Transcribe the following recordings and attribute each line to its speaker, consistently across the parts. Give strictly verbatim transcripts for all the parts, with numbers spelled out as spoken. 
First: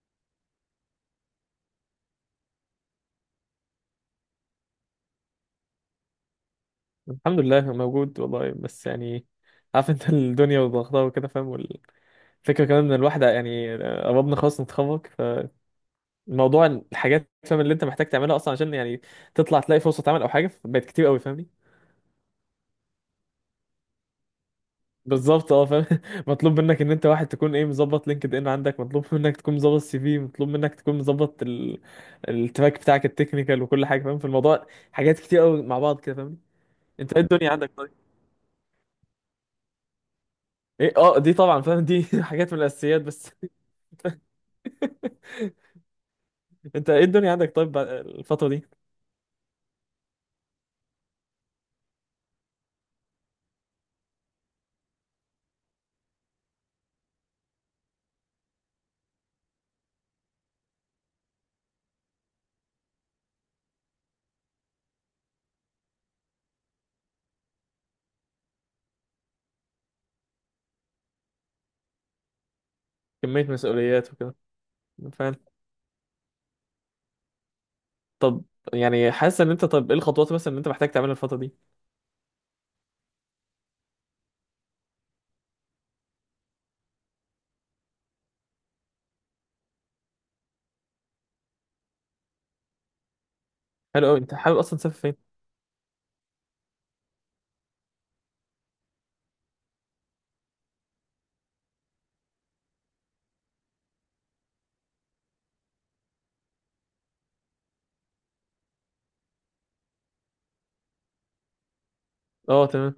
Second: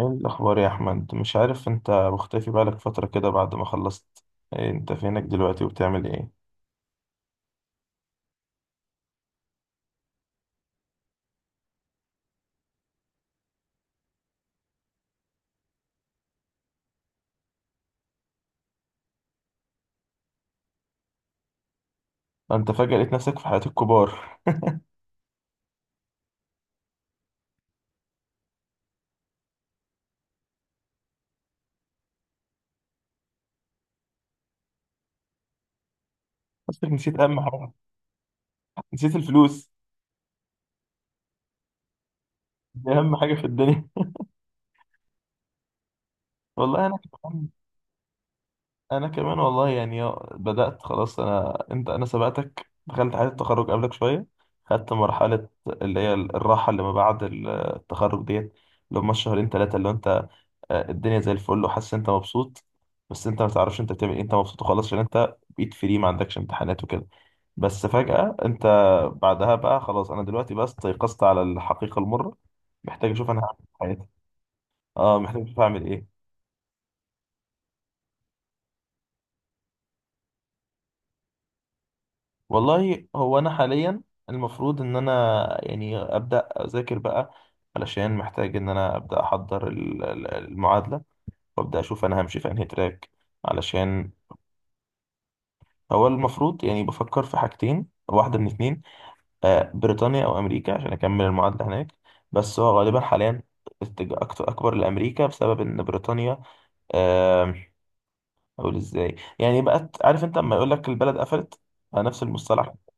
Speaker 1: ايه الاخبار يا احمد؟ مش عارف انت مختفي بقالك فتره كده بعد ما خلصت. إيه؟ انت فينك دلوقتي وبتعمل ايه؟
Speaker 2: الحمد لله موجود والله، بس يعني عارف انت الدنيا وضغطها وكده فاهم. والفكره كمان ان الواحد يعني قربنا خلاص نتخرج، فالموضوع الحاجات فاهم اللي انت محتاج تعملها اصلا عشان يعني تطلع تلاقي فرصه عمل او حاجه، بقت كتير قوي فاهمني.
Speaker 1: انت فجاه لقيت نفسك في حياه الكبار.
Speaker 2: بالظبط اه فاهم. مطلوب منك ان انت واحد تكون ايه، مظبط لينكد ان عندك، مطلوب منك تكون مظبط سي في، مطلوب منك تكون مظبط ال... التراك بتاعك التكنيكال وكل حاجه فاهم، في الموضوع حاجات كتير قوي مع بعض كده فاهمني.
Speaker 1: نفسك
Speaker 2: انت
Speaker 1: نسيت
Speaker 2: ايه
Speaker 1: اهم
Speaker 2: الدنيا عندك
Speaker 1: حاجه؟
Speaker 2: طيب؟
Speaker 1: نسيت الفلوس.
Speaker 2: ايه اه، دي طبعا فاهم. دي حاجات من
Speaker 1: دي
Speaker 2: الاساسيات
Speaker 1: اهم
Speaker 2: بس.
Speaker 1: حاجه في الدنيا. والله
Speaker 2: انت
Speaker 1: انا
Speaker 2: ايه الدنيا
Speaker 1: كمان.
Speaker 2: عندك طيب بعد- الفترة دي؟
Speaker 1: انا كمان والله يعني، آه، بدات خلاص. انا انت انا سبقتك دخلت حياه التخرج قبلك شويه. خدت مرحله اللي هي الراحه اللي ما بعد التخرج ديت، اللي هم الشهرين ثلاثه اللي انت، آه، الدنيا زي الفل وحاسس إن انت مبسوط. بس انت ما تعرفش انت بتعمل ايه، انت مبسوط وخلاص، عشان انت بقيت فري، ما عندكش امتحانات وكده. بس فجأة انت، بعدها بقى خلاص. انا دلوقتي بقى استيقظت على الحقيقة المرة. محتاج اشوف انا
Speaker 2: كمية
Speaker 1: هعمل إيه في حياتي.
Speaker 2: مسؤوليات وكده
Speaker 1: اه،
Speaker 2: فاهم.
Speaker 1: محتاج اشوف هعمل ايه.
Speaker 2: طب يعني حاسس ان انت، طب ايه الخطوات مثلا اللي انت محتاج تعملها الفترة دي؟
Speaker 1: والله هو انا حاليا، المفروض ان انا يعني ابدا اذاكر بقى، علشان محتاج ان انا ابدا احضر ال- ال- المعادلة، وابدا اشوف انا همشي في انهي تراك،
Speaker 2: حلو
Speaker 1: علشان.
Speaker 2: قوي، انت حابب اصلا تسافر فين؟
Speaker 1: هو المفروض يعني بفكر في حاجتين، واحدة من اتنين: آه، بريطانيا او امريكا عشان اكمل المعادله هناك. بس هو غالبا حاليا اتجاه أكت- اكبر لامريكا بسبب ان بريطانيا، آم، اقول ازاي يعني؟ بقت عارف انت لما يقول لك البلد قفلت؟ نفس
Speaker 2: اه
Speaker 1: المصطلح.
Speaker 2: تمام.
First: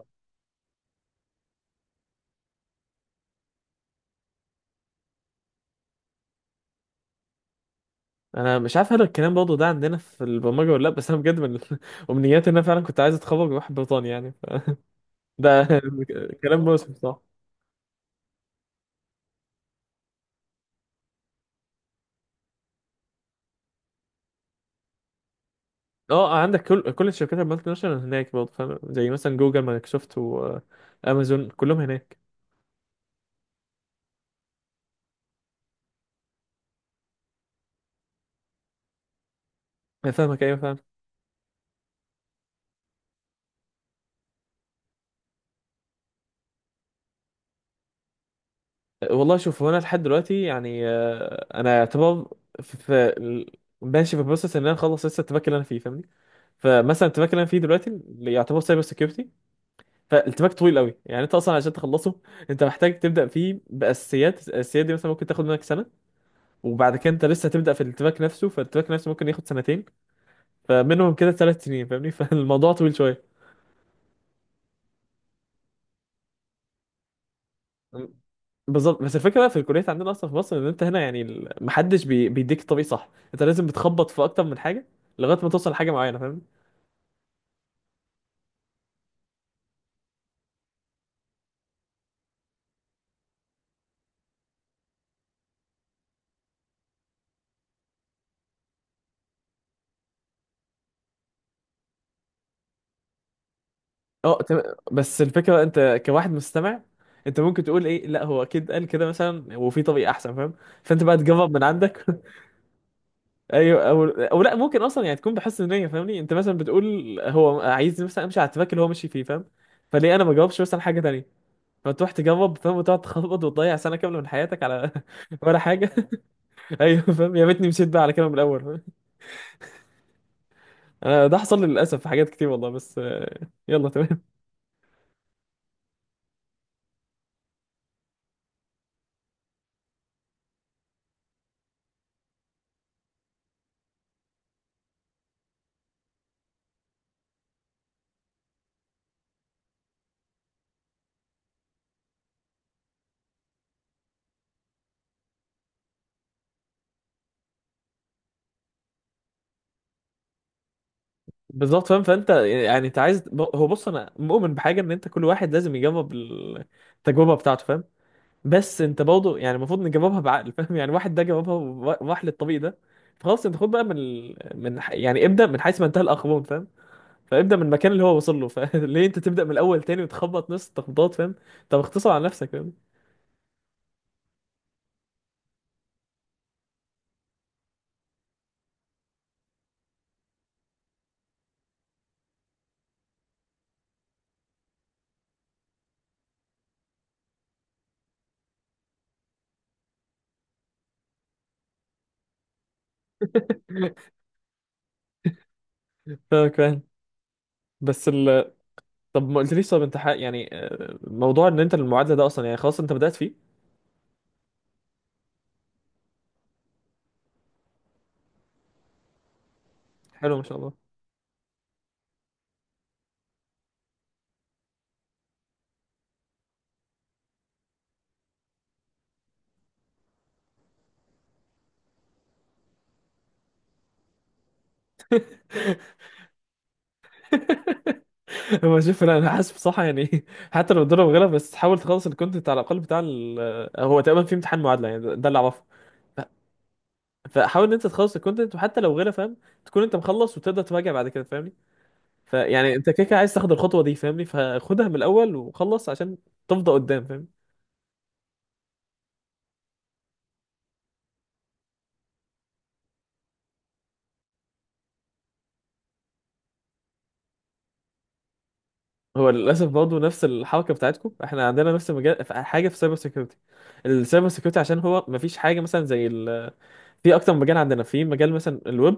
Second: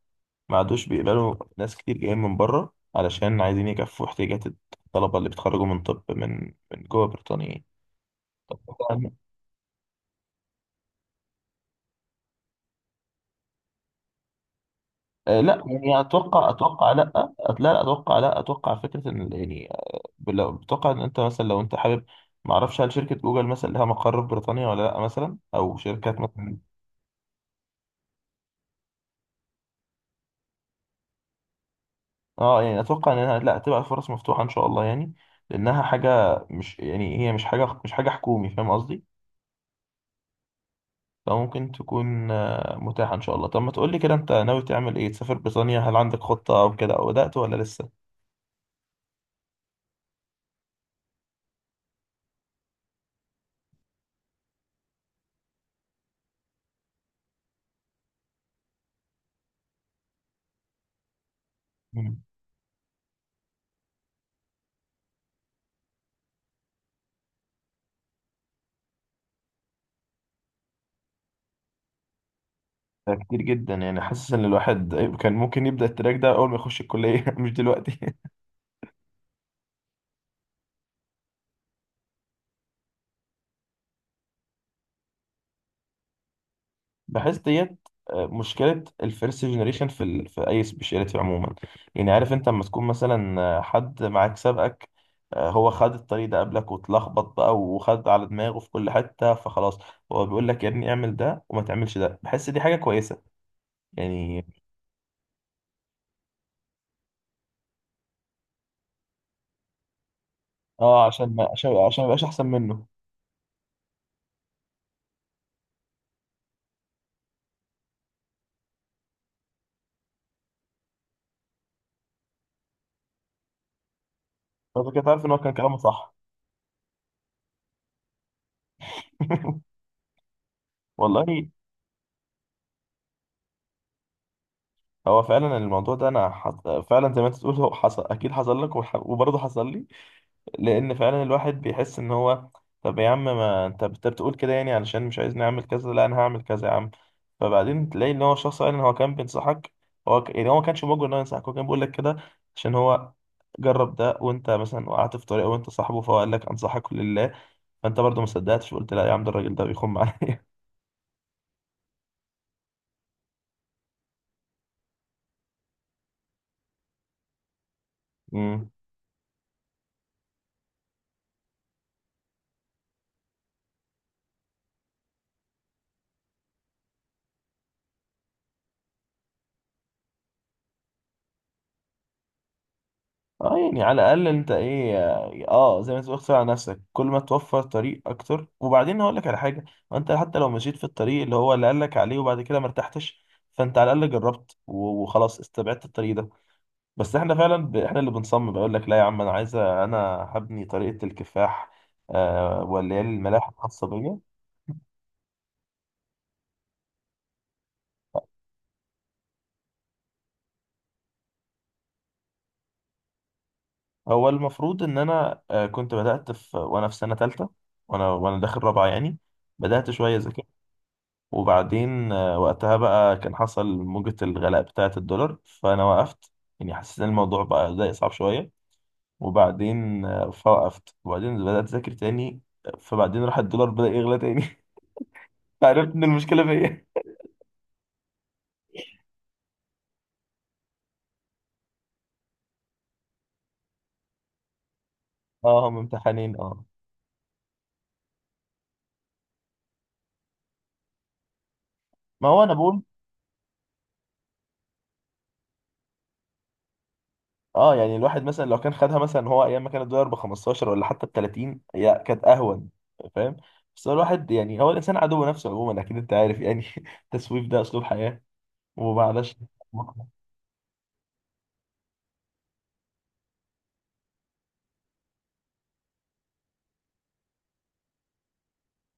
Speaker 1: ما عادوش بيقبلوا ناس كتير جايين من بره علشان عايزين يكفوا احتياجات الطلبه اللي بيتخرجوا من طب من من جوه بريطانيا يعني.
Speaker 2: انا
Speaker 1: طب
Speaker 2: مش عارف هل
Speaker 1: طبعاً،
Speaker 2: الكلام برضه ده عندنا في البرمجة ولا لا، بس انا بجد من امنياتي ان انا فعلا كنت عايز اتخرج واروح بريطانيا يعني ف...
Speaker 1: آه، لا
Speaker 2: ده
Speaker 1: يعني، اتوقع
Speaker 2: كلام
Speaker 1: اتوقع
Speaker 2: موسم
Speaker 1: لا.
Speaker 2: صح.
Speaker 1: أت- لا لا، اتوقع لا، اتوقع فكره ان يعني لو بتوقع ان انت مثلا، لو انت حابب، ما اعرفش، هل شركه جوجل مثلا لها مقر في بريطانيا ولا لا مثلا، او شركات
Speaker 2: اه،
Speaker 1: مثلا.
Speaker 2: عندك كل كل الشركات المالتي ناشونال هناك برضه فاهم، زي مثلا جوجل مايكروسوفت وامازون كلهم هناك.
Speaker 1: اه، يعني اتوقع انها لا تبقى فرص مفتوحه ان شاء الله يعني، لانها حاجه مش يعني، هي مش حاجه مش حاجه حكومي، فاهم قصدي.
Speaker 2: أنا فاهمك، ايوه فاهم.
Speaker 1: فممكن تكون آه، متاحه ان شاء الله. طب ما تقول لي كده، انت ناوي تعمل ايه؟ تسافر بريطانيا؟ هل عندك خطه او كده، او بدات ولا لسه؟
Speaker 2: والله شوف، هو انا لحد دلوقتي يعني، آه، انا يعتبر في في- ماشي في بروسس ان انا اخلص لسه التراك اللي انا فيه فاهمني. فمثلا التراك اللي انا فيه دلوقتي اللي يعتبر سايبر سكيورتي، فالتراك طويل قوي، يعني انت اصلا عشان تخلصه
Speaker 1: مم.
Speaker 2: انت محتاج تبدا فيه باساسيات. الاساسيات دي مثلا ممكن تاخد منك سنه، وبعد كده انت لسه هتبدا في التراك نفسه، فالتراك نفسه ممكن ياخد سنتين، فمنهم كده ثلاث سنين فاهمني. فالموضوع طويل
Speaker 1: ده
Speaker 2: شويه.
Speaker 1: كتير جدا، يعني حاسس ان الواحد كان ممكن يبدا التراك ده اول ما يخش الكليه، مش دلوقتي.
Speaker 2: بالظبط، بس الفكره بقى في الكليات عندنا اصلا في مصر ان انت هنا، يعني ال- محدش بي... بيديك الطريق صح، انت لازم بتخبط في اكتر من حاجه لغايه ما توصل لحاجه معينه فاهم.
Speaker 1: بحس ديت آه، مشكلة الفيرست جنريشن في ال... في أي سبيشاليتي عموما. يعني عارف أنت لما تكون مثلا آه، حد معاك سابقك، آه، هو خد الطريق ده قبلك واتلخبط بقى وخد على دماغه في كل حتة، فخلاص هو بيقول لك يا ابني اعمل ده وما تعملش ده. بحس دي حاجة كويسة
Speaker 2: اه
Speaker 1: يعني.
Speaker 2: تم... بس الفكره انت كواحد مستمع، انت ممكن تقول ايه، لا هو اكيد قال كده مثلا وفي طريق احسن فاهم، فانت
Speaker 1: اه،
Speaker 2: بقى
Speaker 1: عشان ما
Speaker 2: تجرب من
Speaker 1: عشان عشان ما
Speaker 2: عندك.
Speaker 1: يبقاش أحسن منه.
Speaker 2: ايوه، او او لا، ممكن اصلا يعني تكون بحس ان، فاهمني، انت مثلا بتقول هو عايز مثلا امشي على التراك اللي هو ماشي فيه فاهم، فليه انا ما جربش مثلا حاجه تانيه، فتروح تجرب فاهم وتقعد تخبط وتضيع سنه كامله من حياتك على
Speaker 1: فأنت كده عارف إن هو كان
Speaker 2: ولا
Speaker 1: كلامه
Speaker 2: حاجه.
Speaker 1: صح.
Speaker 2: ايوه فاهم، يا ريتني مشيت بقى على كده من الاول فاهم؟ انا ده
Speaker 1: والله،
Speaker 2: حصل لي للاسف في حاجات كتير والله، بس آه، يلا تمام.
Speaker 1: هو فعلا الموضوع ده انا حط... فعلا زي ما انت بتقول، هو حصل، اكيد حصل لك وح... وبرضه حصل لي، لان فعلا الواحد بيحس ان هو. طب يا عم، ما انت بت- بتقول كده، يعني علشان مش عايزني اعمل كذا، لا انا هعمل كذا يا عم. فبعدين تلاقي ان هو شخص فعلا هو كان بينصحك. هو ك... يعني، هو ما كانش موجود ان هو ينصحك، هو كان بيقول لك كده عشان هو جرب ده، وانت مثلا وقعت في طريقه، وانت صاحبه، فهو قال لك انصحك لله. فانت برضه ما صدقتش وقلت لا يا عم، ده الراجل ده بيخم عليا.
Speaker 2: بالظبط فاهم، فانت يعني انت عايز ب- هو بص، انا مؤمن بحاجه ان انت كل واحد لازم يجرب التجربه بتاعته فاهم. بس انت برضه يعني المفروض نجربها بعقل فاهم، يعني واحد ده جربها وراح للطريق ده، فخلاص انت خد بقى من ال- من ح- يعني ابدا من حيث ما انتهى الاخرون فاهم، فابدا من المكان اللي هو وصل له، فليه انت تبدا من الاول تاني وتخبط نفس التخبطات فاهم؟ طب اختصر على نفسك فاهم.
Speaker 1: اه، يعني على الاقل انت ايه، اه، زي ما تقول اختار على نفسك، كل ما توفر طريق اكتر. وبعدين هقول لك على حاجه: ما انت حتى لو مشيت في الطريق اللي هو اللي قال لك عليه، وبعد كده ما ارتحتش، فانت على الاقل جربت و- وخلاص استبعدت الطريق ده. بس احنا فعلا ب... احنا اللي بنصمم، بقول لك لا يا عم انا عايزه انا، هبني طريقه الكفاح، آه واللي هي الملاحه الخاصه بيا.
Speaker 2: فاهمك فاهم. بس ال طب ما قلتليش، طب انت حق يعني، آه، موضوع ان انت المعادله ده اصلا يعني خلاص انت بدات فيه؟
Speaker 1: هو المفروض ان انا آه كنت بدات في وانا في سنه ثالثه، وانا وانا داخل رابعه يعني، بدات شويه
Speaker 2: حلو
Speaker 1: ذاكر.
Speaker 2: ما شاء الله.
Speaker 1: وبعدين آه، وقتها بقى كان حصل موجة الغلاء بتاعة الدولار، فأنا وقفت. يعني حسيت إن الموضوع بقى بدأ يصعب شوية. وبعدين آه، فوقفت، وبعدين بدأت أذاكر تاني. فبعدين راح الدولار بدأ يغلى تاني. عرفت إن المشكلة فيا.
Speaker 2: هو شوف، انا أنا حاسب صح يعني. حتى لو الضرب غلط بس حاول تخلص الكونتنت على الاقل بتاع ال... آه، هو تقريبا في امتحان معادله يعني، ده ده اللي اعرفه.
Speaker 1: اه، هم
Speaker 2: ف-
Speaker 1: امتحانين، اه.
Speaker 2: فحاول ان انت تخلص الكونتنت وحتى لو غيره فاهم، تكون انت مخلص وتقدر تراجع بعد كده فاهمني.
Speaker 1: ما هو أنا
Speaker 2: فيعني
Speaker 1: بقول،
Speaker 2: انت كده كده عايز تاخد الخطوه دي فاهمني، فخدها من الاول وخلص عشان تفضى قدام فاهم.
Speaker 1: اه، يعني الواحد مثلا لو كان خدها، مثلا هو أيام ما كان الدولار ب خمسة عشر ولا حتى ب تلاتين، هي كانت أهون. فاهم. بس هو الواحد، يعني هو الإنسان عدو نفسه عموما، أكيد أنت عارف يعني. التسويف ده أسلوب حياة،
Speaker 2: هو
Speaker 1: ومعلش.
Speaker 2: للاسف برضه نفس الحركه بتاعتكم، احنا عندنا نفس المجال في حاجه في سايبر سيكيورتي. السايبر سيكيورتي عشان هو ما فيش حاجه مثلا زي ال... في اكتر مجال عندنا في مجال مثلا الويب،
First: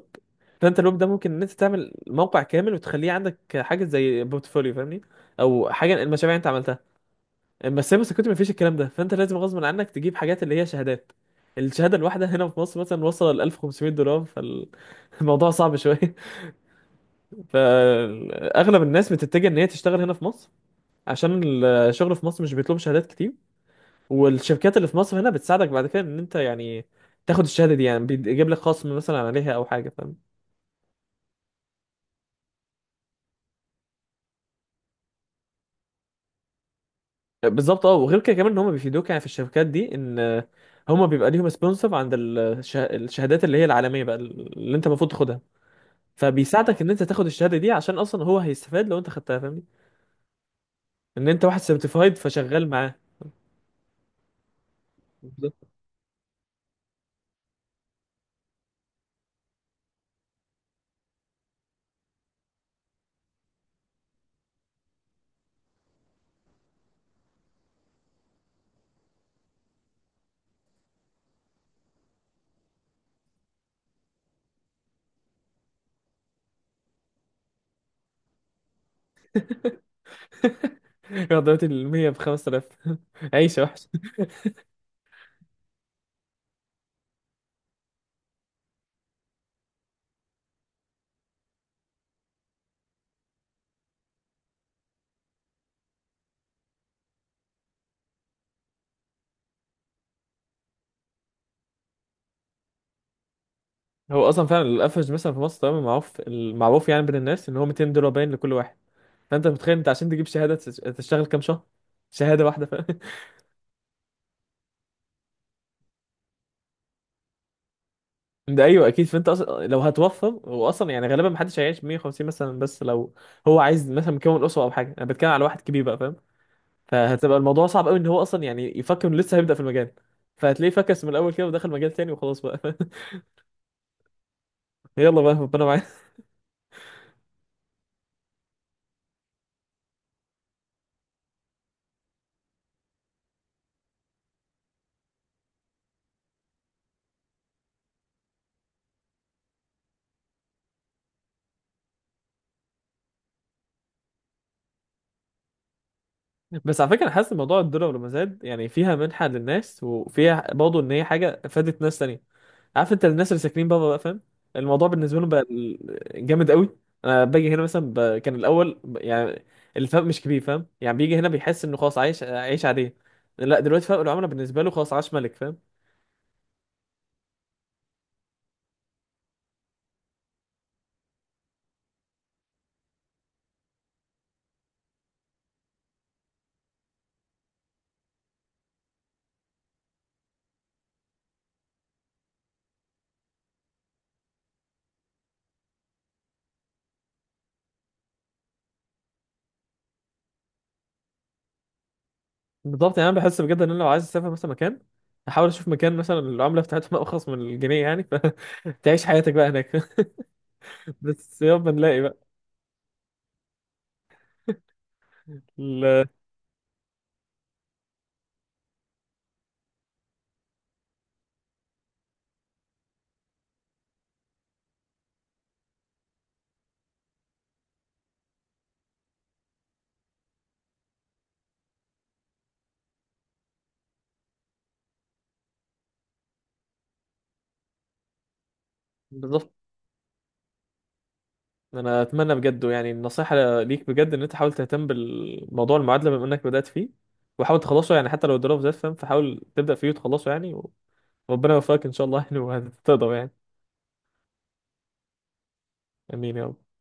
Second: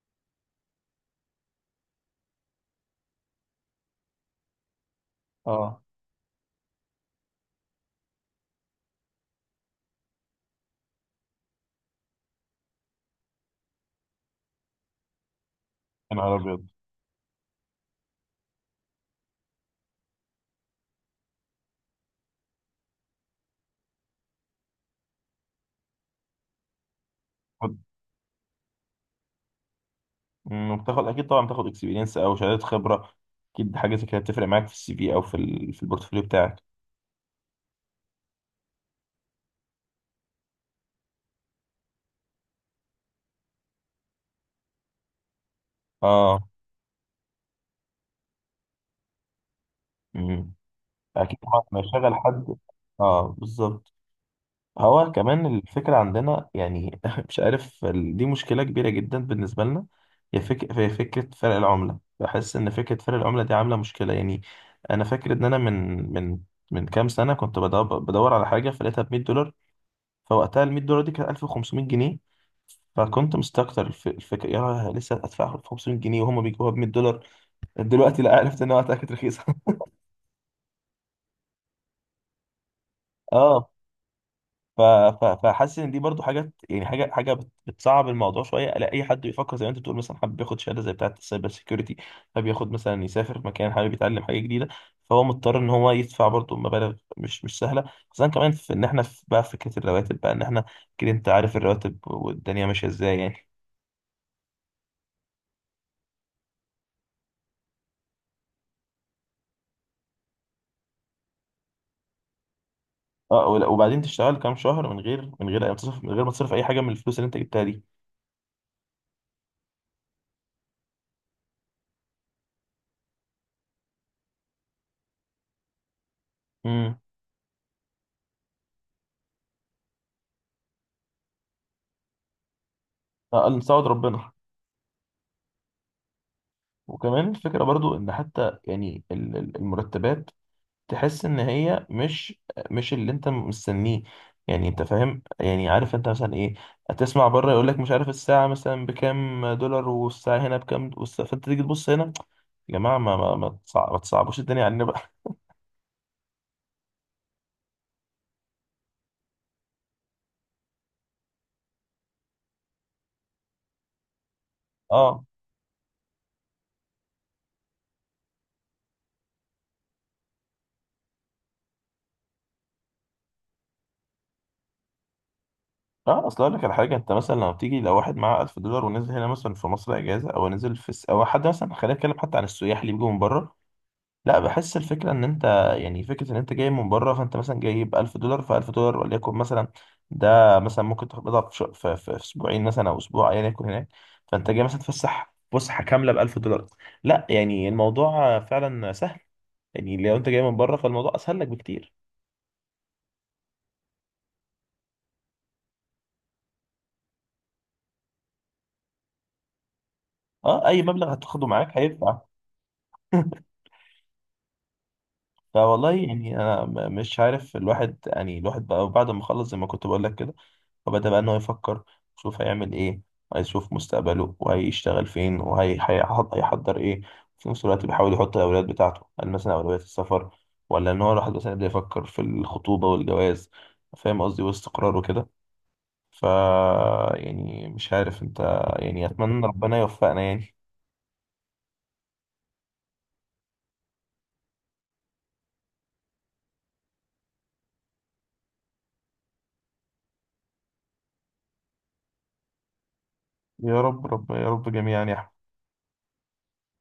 Speaker 2: فانت الويب ده ممكن ان انت تعمل موقع كامل وتخليه عندك حاجه زي بورتفوليو فاهمني، او
Speaker 1: اه،
Speaker 2: حاجه المشاريع اللي انت عملتها. اما السايبر سيكيورتي ما فيش الكلام ده، فانت لازم غصب عنك تجيب حاجات اللي هي شهادات. الشهاده الواحده هنا في مصر مثلا وصل ل ألف وخمسميه دولار، فالموضوع صعب شويه.
Speaker 1: يا نهار ابيض.
Speaker 2: فاغلب الناس بتتجه ان هي تشتغل هنا في مصر، عشان الشغل في مصر مش بيطلب شهادات كتير. والشركات اللي في مصر هنا بتساعدك بعد كده ان انت يعني تاخد الشهاده
Speaker 1: خد-
Speaker 2: دي، يعني بيجيب لك خصم مثلا عليها او حاجه فاهم.
Speaker 1: مم، بتاخد اكيد طبعا، بتاخد اكسبيرينس او شهادات خبره. اكيد حاجه زي كده بتفرق معاك في السي في، او في ال... في البورتفوليو بتاعك.
Speaker 2: بالظبط اه، وغير كده كمان ان هم بيفيدوك يعني في الشركات دي، ان هم بيبقى ليهم سبونسر عند الشه- الشهادات اللي هي العالميه بقى اللي انت المفروض تاخدها،
Speaker 1: اه.
Speaker 2: فبيساعدك ان انت تاخد الشهاده دي عشان اصلا هو هيستفاد لو انت خدتها فاهمني،
Speaker 1: مم.
Speaker 2: ان
Speaker 1: اكيد
Speaker 2: انت واحد
Speaker 1: طبعا لما يشغل
Speaker 2: سيرتيفايد
Speaker 1: حد،
Speaker 2: فشغال معاه.
Speaker 1: اه، بالظبط. هو كمان
Speaker 2: بالظبط.
Speaker 1: الفكره عندنا يعني، مش عارف، ال- دي مشكله كبيره جدا بالنسبه لنا. هي فك... هي فكره فرق العمله، بحس ان فكره فرق العمله دي عامله مشكله يعني. انا فاكر ان انا من من من كام سنه كنت بدور, بدور على حاجه فلقيتها ب مئة دولار. فوقتها ال مئة دولار دي كانت ألف وخمسمئة جنيه. فكنت مستكتر الف- الفكره، يا لسه هدفع خمسميه جنيه وهم بيجيبوها ب مية دولار. دلوقتي لا، عرفت انها وقتها كانت رخيصه.
Speaker 2: يا درجة المية بخمس خمسة آلاف.
Speaker 1: اه،
Speaker 2: عيشه.
Speaker 1: ف- ف- فحاسس ان دي برضو حاجات، يعني حاجه حاجه بت- بتصعب الموضوع شويه. لا، اي حد بيفكر زي ما انت بتقول، مثلا حابب ياخد شهاده زي بتاعه السايبر سيكيورتي، حابب ياخد مثلا يسافر مكان، حابب يتعلم حاجه جديده، فهو مضطر ان هو يدفع برضو مبالغ مش مش سهله. خصوصا كمان في ان احنا في بقى فكره الرواتب، بقى ان احنا، كده انت عارف الرواتب والدنيا ماشيه ازاي يعني.
Speaker 2: هو اصلا فعلا الافرج مثلا في مصر تمام معروف، المعروف يعني بين الناس ان هو مئتين دولار باين لكل واحد، فانت متخيل انت عشان تجيب شهاده تش- تشتغل كام شهر؟ شهاده واحده فاهم.
Speaker 1: اه، ولا- وبعدين تشتغل كام شهر، من غير من غير أي تصرف، من غير ما تصرف اي حاجه من الفلوس اللي انت جبتها دي.
Speaker 2: ده ايوه اكيد، فانت اصلا لو هتوفر هو اصلا يعني غالبا محدش هيعيش ميه وخمسين مثلا، بس لو هو عايز مثلا مكون اسره او حاجه، انا بتكلم على واحد كبير بقى فاهم،
Speaker 1: امم.
Speaker 2: فهتبقى الموضوع صعب قوي ان هو اصلا يعني يفكر انه لسه هيبدا في المجال، فهتلاقيه فكس من الاول كده ودخل مجال تاني وخلاص بقى.
Speaker 1: قال نساعد ربنا.
Speaker 2: يلا بقى ربنا معانا.
Speaker 1: وكمان الفكره برضو ان حتى يعني ال- ال- المرتبات، تحس ان هي مش، مش اللي انت مستنيه. يعني انت فاهم، يعني عارف انت مثلا ايه، هتسمع بره يقول لك مش عارف الساعه مثلا بكام دولار، والساعه هنا بكام، والس- فانت تيجي تبص هنا، يا جماعه ما ما ما تصع- ما تصعبوش الدنيا علينا بقى.
Speaker 2: بس على فكره، انا حاسس إن موضوع الدولار لما زاد يعني فيها منحه للناس، وفيها برضه ان هي حاجه فادت ناس تانية، عارف انت الناس اللي ساكنين بره بقى فاهم، الموضوع بالنسبه
Speaker 1: اه.
Speaker 2: لهم بقى ال- جامد قوي. انا باجي هنا مثلا ب... كان الاول ب... يعني الفرق مش كبير فاهم، يعني بيجي هنا بيحس انه خلاص عايش عايش عاديه، لا دلوقتي فرق العمله بالنسبه له خلاص عاش ملك فاهم.
Speaker 1: اه، اصل اقول لك على حاجه، انت مثلا لما بتيجي لو واحد معاه ألف دولار ونزل هنا مثلا في مصر اجازه، او نزل في الس... او حد مثلا، خلينا نتكلم حتى عن السياح اللي بيجوا من بره. لا، بحس الفكره ان انت، يعني فكره ان انت جاي من بره، فانت مثلا جايب ألف دولار، ف ألف دولار وليكن مثلا، ده مثلا ممكن تقبضها في, ش... في, في, في اسبوعين مثلا او اسبوع، ايا يكن هناك. فانت جاي مثلا تفسح فسحه كامله ب ألف دولار. لا يعني الموضوع فعلا سهل، يعني لو انت جاي من بره فالموضوع اسهل لك بكتير.
Speaker 2: بالظبط، يعني انا بحس بجد ان انا لو عايز اسافر مثلا مكان، احاول اشوف مكان مثلا العمله بتاعتهم ارخص من الجنيه يعني، فتعيش حياتك بقى هناك.
Speaker 1: اه، اي مبلغ
Speaker 2: بس
Speaker 1: هتاخده
Speaker 2: يابا
Speaker 1: معاك
Speaker 2: نلاقي بقى.
Speaker 1: هينفع. فوالله
Speaker 2: ال-
Speaker 1: يعني انا م- مش عارف. الواحد يعني الواحد بقى بعد ما خلص زي ما كنت بقول لك كده، فبدأ بقى ان هو يفكر، يشوف هيعمل ايه، هيشوف مستقبله وهيشتغل فين وهيحضر ايه. في نفس الوقت بيحاول يحط الاولويات بتاعته، هل مثلا اولوية السفر، ولا ان هو الواحد مثلا يبدأ يفكر في الخطوبة والجواز؟ فاهم قصدي، واستقرار وكده. ف، يعني مش عارف انت، يعني اتمنى
Speaker 2: بالظبط.
Speaker 1: ربنا يوفقنا يعني.
Speaker 2: انا اتمنى بجد يعني النصيحه ليك بجد، ان انت حاول تهتم بالموضوع المعادله بما انك بدات فيه، وحاول تخلصه يعني حتى لو الدراسه زاد فاهم، فحاول تبدا فيه وتخلصه يعني، وربنا يوفقك ان شاء الله يعني وهتقدر يعني.
Speaker 1: يا رب رب يا رب جميعا يا أحمد.
Speaker 2: امين يا رب.